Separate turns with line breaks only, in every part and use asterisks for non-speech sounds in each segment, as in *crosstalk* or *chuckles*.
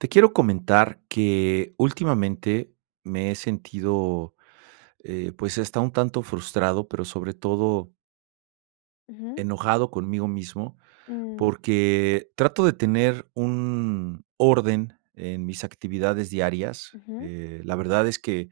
Te quiero comentar que últimamente me he sentido, eh, pues está un tanto frustrado, pero sobre todo
Ujú.
enojado conmigo mismo
Mm.
porque trato de tener un orden en mis actividades diarias.
Ujú.
Eh, la verdad es que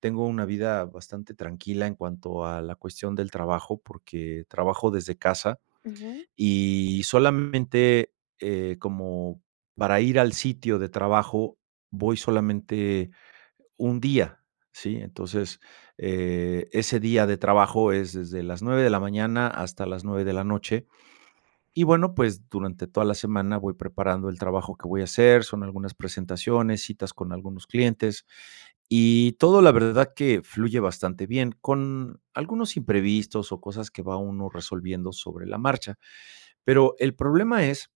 tengo una vida bastante tranquila en cuanto a la cuestión del trabajo, porque trabajo desde casa
Ujú.
y solamente, eh, como para ir al sitio de trabajo, voy solamente un día, ¿si?, entonces, eh, ese día de trabajo es desde las 9 de la mañana hasta las 9 de la noche. Y bueno, pues durante toda la semana voy preparando el trabajo que voy a hacer, son algunas presentaciones, citas con algunos clientes y todo la verdad que fluye bastante bien, con algunos imprevistos o cosas que va uno resolviendo sobre la marcha, pero el problema es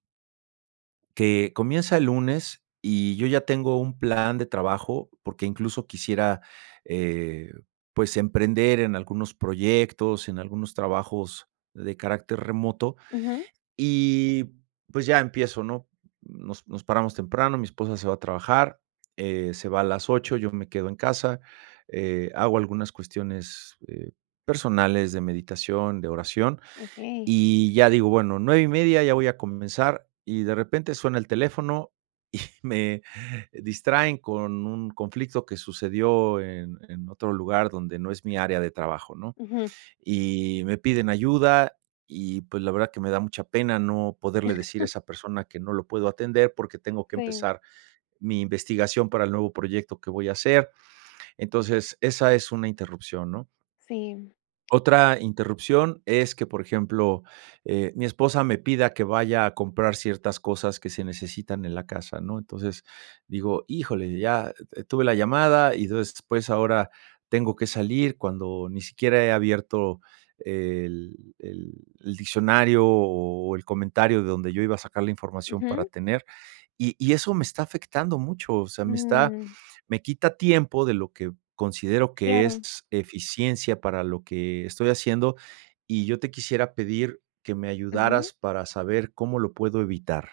que comienza el lunes y yo ya tengo un plan de trabajo porque incluso quisiera, eh, pues emprender en algunos proyectos, en algunos trabajos de carácter remoto
Ujú.
y pues ya empiezo, ¿no?, nos nos paramos temprano, mi esposa se va a trabajar, eh, se va a las 8, yo me quedo en casa, eh, hago algunas cuestiones, eh, personales de meditación, de oración,
Okey.
y ya: "Digo bueno, 9:30 ya voy a comenzar" y de repente suena el teléfono y me distraen con un conflicto que sucedió en en otro lugar donde no es mi área de trabajo, ¿no?,
Ujú.
y me piden ayuda y pues la verdad que me da mucha pena no poderle decir a
*chuckles*
esa persona que no lo puedo atender porque tengo que
Sí.
empezar mi investigación para el nuevo proyecto que voy a hacer. Entonces, esa es una interrupción, ¿no?
Sí.
Otra interrupción es que, por ejemplo, eh, mi esposa me pida que vaya a comprar ciertas cosas que se necesitan en la casa, ¿no?, entonces digo: "Híjole," ya, eh, tuve la llamada y entonces después ahora tengo que salir cuando ni siquiera he abierto el el el diccionario o el comentario de donde yo iba a sacar la información para
Ujú.
tener y y eso me está afectando mucho, o sea, me está
Mm.
me quita tiempo de lo que considero que es
Claro.
eficiencia para lo que estoy haciendo y yo te quisiera pedir que me
Ujú.
ayudaras para saber cómo lo puedo evitar.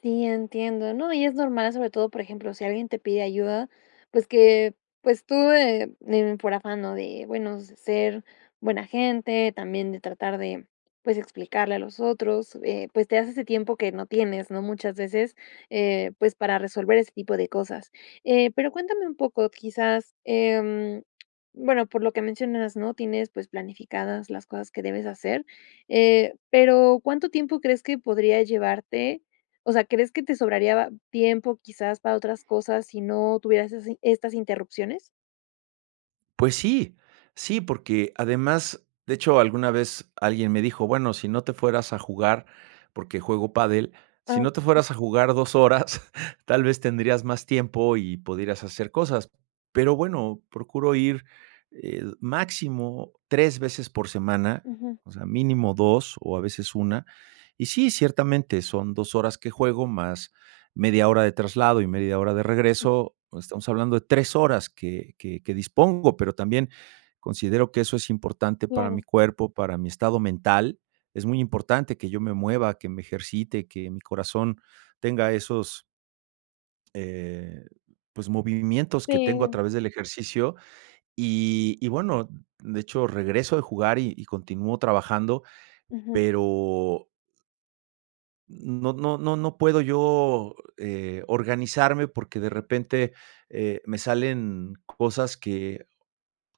Sí, entiendo, no, y es normal, sobre todo, por ejemplo, sí alguien te pide ayuda, pues que pues tú, eh eh, por afán, ¿no?, de bueno ser buena gente, también de tratar de, pues explicarle a los otros, eh, pues te das ese tiempo que no tienes, ¿no?, muchas veces, eh, pues para resolver ese tipo de cosas. Eh, pero cuéntame un poco, quizás, em, bueno, por lo que mencionas, ¿no?, tienes pues planificadas las cosas que debes hacer, eh, pero, ¿cuánto tiempo crees que podría llevarte? O sea, ¿crees que te sobraría tiempo, quizás para otras cosas sí no tuvieras esas estas interrupciones?
Pues sí, sí, porque además, de hecho, alguna vez alguien me dijo: "Bueno, si no te fueras a jugar", porque juego pádel, "si
Ah.
no te fueras a jugar 2 horas, *chuckles* tal vez, tendrías más tiempo y podrías hacer cosas". Pero bueno, procuro ir, eh, máximo 3 veces por semana,
Ujú.
o sea, mínimo 2 o a veces 1, Y sí, ciertamente son 2 horas que juego, más media hora de traslado y media hora de regreso, estamos hablando de 3 horas que que que dispongo, pero también considero que eso es importante para mi
Claro.
cuerpo, para mi estado mental. Es muy importante que yo me mueva, que me ejercite, que mi corazón tenga esos eh, pues movimientos que tengo a
Sí.
través del ejercicio, y y bueno, de hecho, regreso de jugar y y continúo trabajando,
Ujú.
pero no, no, no, no puedo yo, eh, organizarme porque de repente, eh, me salen cosas que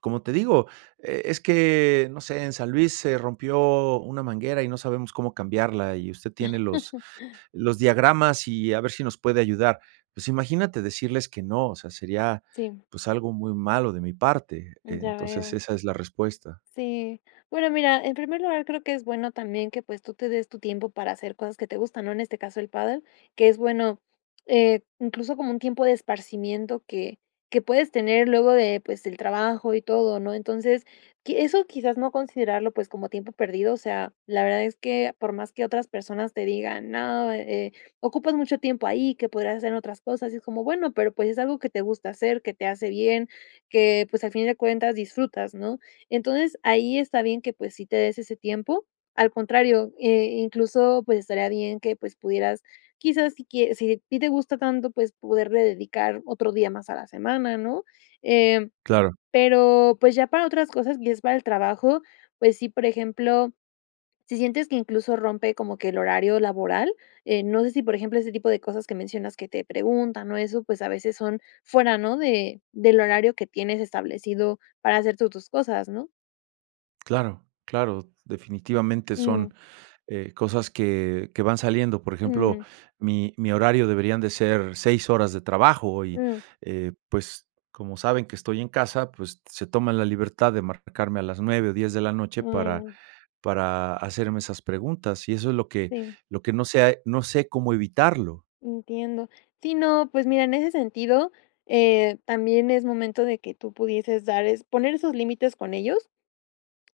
como te digo, e es que no sé, en San Luis se rompió una manguera y no sabemos cómo cambiarla, y usted tiene los
*chuckles*
*chuckles* los diagramas, y a ver si nos puede ayudar. Pues, imagínate decirles que no, o sea, sería,
Sí.
pues, algo muy malo de mi parte.
Ya
Entonces,
veo.
esa es la respuesta.
Sí, bueno, mira, en primer lugar, creo que es bueno también que, pues, tú te des tu tiempo para hacer cosas que te gustan, ¿no?, en este caso, el pádel, que es bueno, eh, incluso como un tiempo de esparcimiento que que puedes tener luego de, pues, el trabajo y todo, ¿no?, entonces, qui eso, quizás, no considerarlo, pues, como tiempo perdido, o sea, la verdad es que, por más que otras personas te digan: "No, eh, ocupas mucho tiempo ahí que podrías hacer otras cosas", y es como, bueno, pero, pues, es algo que te gusta hacer, que te hace bien, que, pues, al fin de cuentas disfrutas, ¿no? Entonces, ahí está bien que, pues, sí te des ese tiempo. Al contrario, eh, incluso, pues, estaría bien que, pues, pudieras quizás, si quie si a ti te gusta tanto, pues, poderle dedicar otro día más a la semana, ¿no?, eh,
Claro.
pero, pues, ya para otras cosas y es para el trabajo, pues sí, por ejemplo, si sientes que incluso rompe como que el horario laboral, eh, no sé si, por ejemplo, ese tipo de cosas que mencionas que te preguntan o eso pues a veces son fuera, ¿no?, de del horario que tienes establecido para hacer tú tus cosas, ¿no?
Claro, claro. Definitivamente son,
Mm.
eh, cosas que que van saliendo. Por ejemplo,
Mm.
mi mi horario deberían de ser 6 horas de trabajo y,
Mm.
eh, pues como saben que estoy en casa, pues se toman la libertad de marcarme a las 9 o 10 de la noche para
Mm.
para hacerme esas preguntas. Y eso es lo que
Sí.
lo que no sé ha no sé cómo evitarlo.
Entiendo. Sí, no. Pues mira, en ese sentido, eh, también es momento de que tú pudieses dar es poner esos límites con ellos.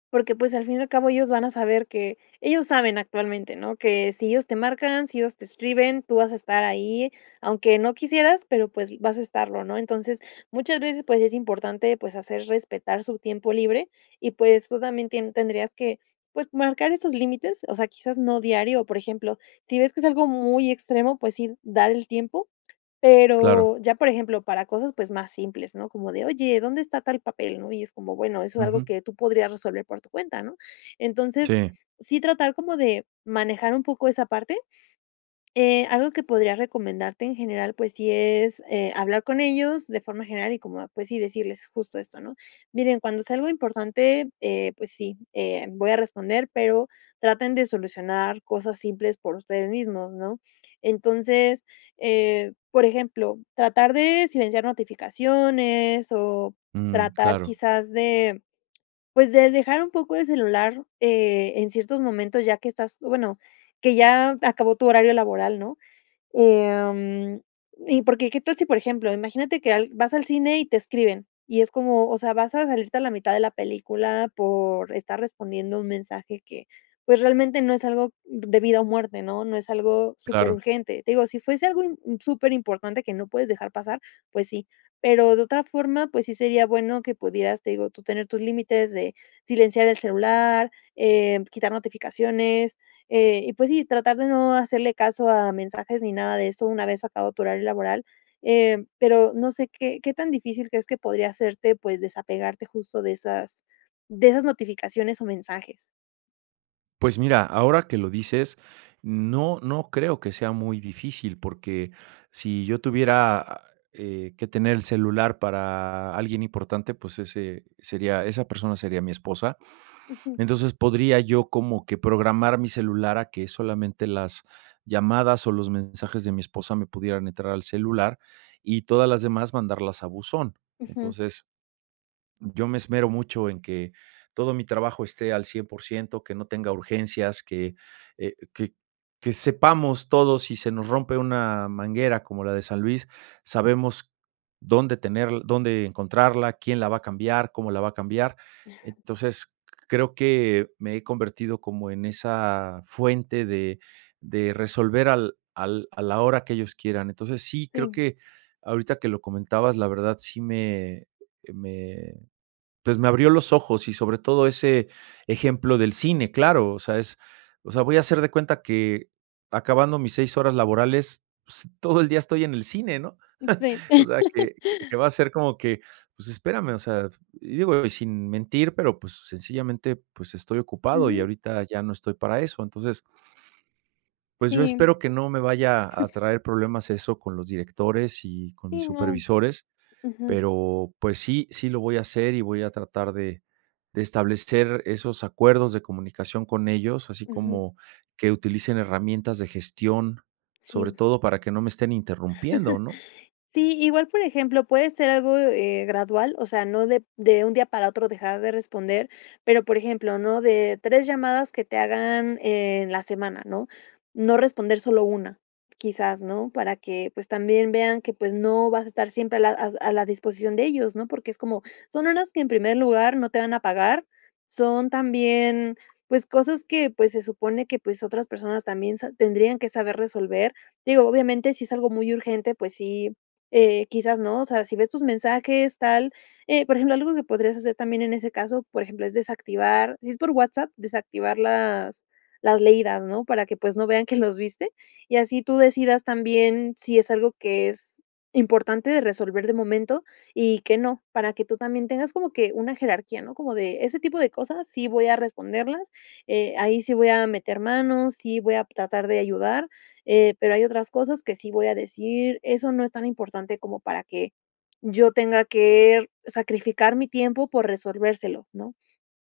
Porque pues al fin y al cabo, ellos van a saber que. Ellos saben actualmente, ¿no?, que sí ellos te marcan, si ellos te escriben, tú vas a estar ahí, aunque no quisieras, pero pues vas a estarlo, ¿no? Entonces, muchas veces, pues es importante, pues hacer respetar su tiempo libre, y pues tú también, tien tendrías que, pues marcar esos límites. O sea, quizás no diario. O por ejemplo, si ves que es algo muy extremo, pues sí, dar el tiempo,
Claro.
pero ya por ejemplo, para cosas, pues más simples, ¿no?, como de, oye, ¿dónde está tal papel?, ¿no? y es como bueno, eso es algo
Ujú.
que tú podrías resolver por tu cuenta, ¿no? Entonces,
Sí.
sí tratar como de manejar un poco esa parte. Eh, algo que podría recomendarte en general, pues sí es, eh, hablar con ellos de forma general, y como, ah, pues sí, decirles justo esto, ¿no? Miren, cuando sea algo importante, eh, pues sí, eh, voy a responder, pero traten de solucionar cosas simples por ustedes mismos, ¿no? Entonces, eh, por ejemplo, tratar de silenciar notificaciones, o
Ujú,
tratar
claro.
quizás de, pues de dejar un poco el celular, eh, en ciertos momentos, ya que estás, bueno, que ya acabó tu horario laboral, ¿no?, em, y porque, ¿qué tal si por ejemplo, imagínate que al vas al cine y te escriben, y es como, o sea, vas a salirte a la mitad de la película, por estar respondiendo un mensaje que, pues realmente no es algo de vida o muerte, no? No es algo súper
Claro.
urgente. Te digo, sí fuese algo im súper importante, que no puedes dejar pasar, pues sí. Pero de otra forma pues, sí sería bueno que pudieras, te digo, tú tener tus límites de silenciar el celular, eh, quitar notificaciones, eh, y pues sí, tratar de no hacerle caso a mensajes, ni nada de eso, una vez acabado tu horario laboral, eh, pero no sé, ¿qué qué tan difícil crees que podría serte, pues desapegarte, justo de esas, de esas notificaciones o mensajes?
Pues mira, ahora que lo dices, no, no creo que sea muy difícil, porque sí yo tuviera, eh, que tener el celular para alguien importante, pues, ese sería esa persona sería mi esposa.
Ujú.
Entonces, podría yo como que programar mi celular a que solamente las llamadas o los mensajes de mi esposa me pudieran entrar al celular, y todas las demás mandarlas a buzón.
Ujú.
Entonces, yo me esmero mucho en que todo mi trabajo esté al 100% que no tenga urgencias, que, eh, que que sepamos todos sí se nos rompe una manguera como la de San Luis, sabemos dónde tener dónde encontrarla, quién la va a cambiar, cómo la va a cambiar. Entonces, creo que me he convertido como en esa fuente de de resolver al al a la hora que ellos quieran. Entonces, sí, creo
Sí.
que ahorita que lo comentabas, la verdad, sí me, eh, me, pues, me abrió los ojos y sobre todo ese ejemplo del cine, claro, o sea, es o sea, voy a hacer de cuenta que acabando mis 6 horas laborales, pues, todo el día estoy en el cine, ¿no?,
Sí.
*chuckles* o sea
*laughs*
que que va a ser como que, pues, espérame, o sea, y digo, y sin mentir, pero, pues, sencillamente, pues, estoy ocupado y
Ujú.
ahorita ya no estoy para eso. Entonces pues yo
Sí.
espero que no me vaya a
*chuckles*
traer problemas eso, con los directores, y con mis
Sí, no,
supervisores,
ujú.
pero pues sí, sí, lo voy a hacer, y voy a tratar de de establecer esos acuerdos de comunicación con ellos, así
Ujú.
como que utilicen herramientas de gestión, sobre
Sí.
todo para que no me estén interrumpiendo, ¿no?
*chuckles* Sí, igual, por ejemplo, puede ser algo, eh, gradual, o sea, no de de un día para otro dejar de responder, pero, por ejemplo, ¿no?, de 3 llamadas que te hagan en la semana, ¿no?, no responder solo una, quizás, ¿no?, para que, pues, también vean que, pues no, vas a estar siempre a la a a la disposición de ellos, ¿no?, porque es como, son horas que en primer lugar, no te van a pagar, son también, pues, cosas que, pues, se supone que pues otras personas también se tendrían que saber resolver. Digo, obviamente, si es algo muy urgente, pues sí, eh, quizás, ¿no?, o sea, sí ves tus mensajes tal, eh, por ejemplo, algo que podrías hacer también en ese caso, por ejemplo, es desactivar si es por WhatsApp desactivar las las leídas, ¿no?, para que, pues, no vean que los viste, y así tú decidas también, si es algo que es importante de resolver de momento, y que no para que tú también tengas como que una jerarquía, ¿no?, como de ese tipo de cosas, sí, voy a responderlas, eh, ahí sí, voy a meter manos, sí, voy a tratar de ayudar, eh, pero hay otras cosas que sí voy a decir: "Eso no es tan importante como para que yo tenga que sacrificar mi tiempo por resolvérselo", ¿no?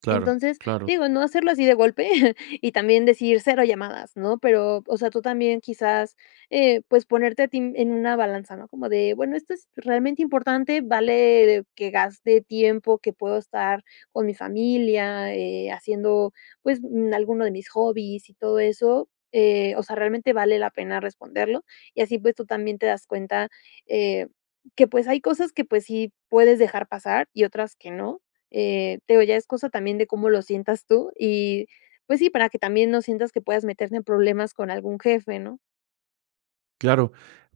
Claro,
Entonces,
claro.
digo no hacerlo así de golpe *chuckles* y también decir: "Cero llamadas", ¿no?, pero, o sea, tú también, quizás, eh, pues, ponerte a ti en una balanza, ¿no?, como de bueno: "¿Esto es realmente importante? ¿Vale que gaste tiempo que puedo estar con mi familia, eh, haciendo, pues, mm, alguno de mis hobbies y todo eso?", eh, o sea, "¿Realmente vale la pena responderlo?", y así pues, tú también te das cuenta, eh, que pues, hay cosas que pues, sí puedes dejar pasar y otras que no, eh, te digo, ya es cosa también de cómo lo sientas tú, y pues sí, para que también no sientas que puedas meterte en problemas con algún jefe, ¿no?
Claro.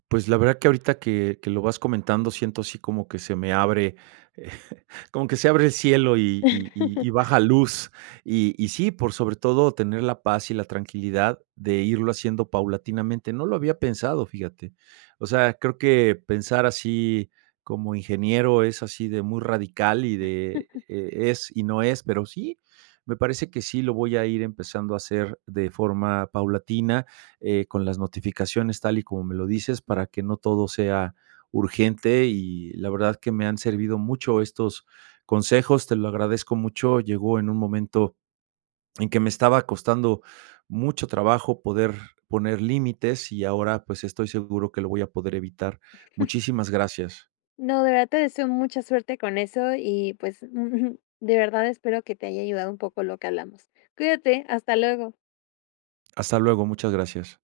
Pues la verdad que ahorita que que lo vas comentando siento así como que se me abre, *chuckles* como que se abre el cielo y y y
*laughs*
y baja luz, y y sí, por sobre todo tener la paz y la tranquilidad de irlo haciendo paulatinamente. No lo había pensado, fíjate. O sea, creo que pensar así como ingeniero es así de muy radical, y de
*chuckles*
es y no es, pero sí, me parece que sí lo voy a ir empezando a hacer de forma paulatina, eh, con las notificaciones, tal y como me lo dices, para que no todo sea urgente, y la verdad que me han servido mucho estos consejos. Te lo agradezco mucho. Llegó en un momento en que me estaba costando mucho trabajo poder poner límites, y ahora pues, estoy seguro que lo voy a poder evitar.
*chuckles*
Muchísimas gracias.
No, de verdad te deseo mucha suerte con eso, y pues, *chuckles* de verdad, espero que te haya ayudado un poco lo que hablamos. Cuídate. Hasta luego.
Hasta luego. Muchas gracias.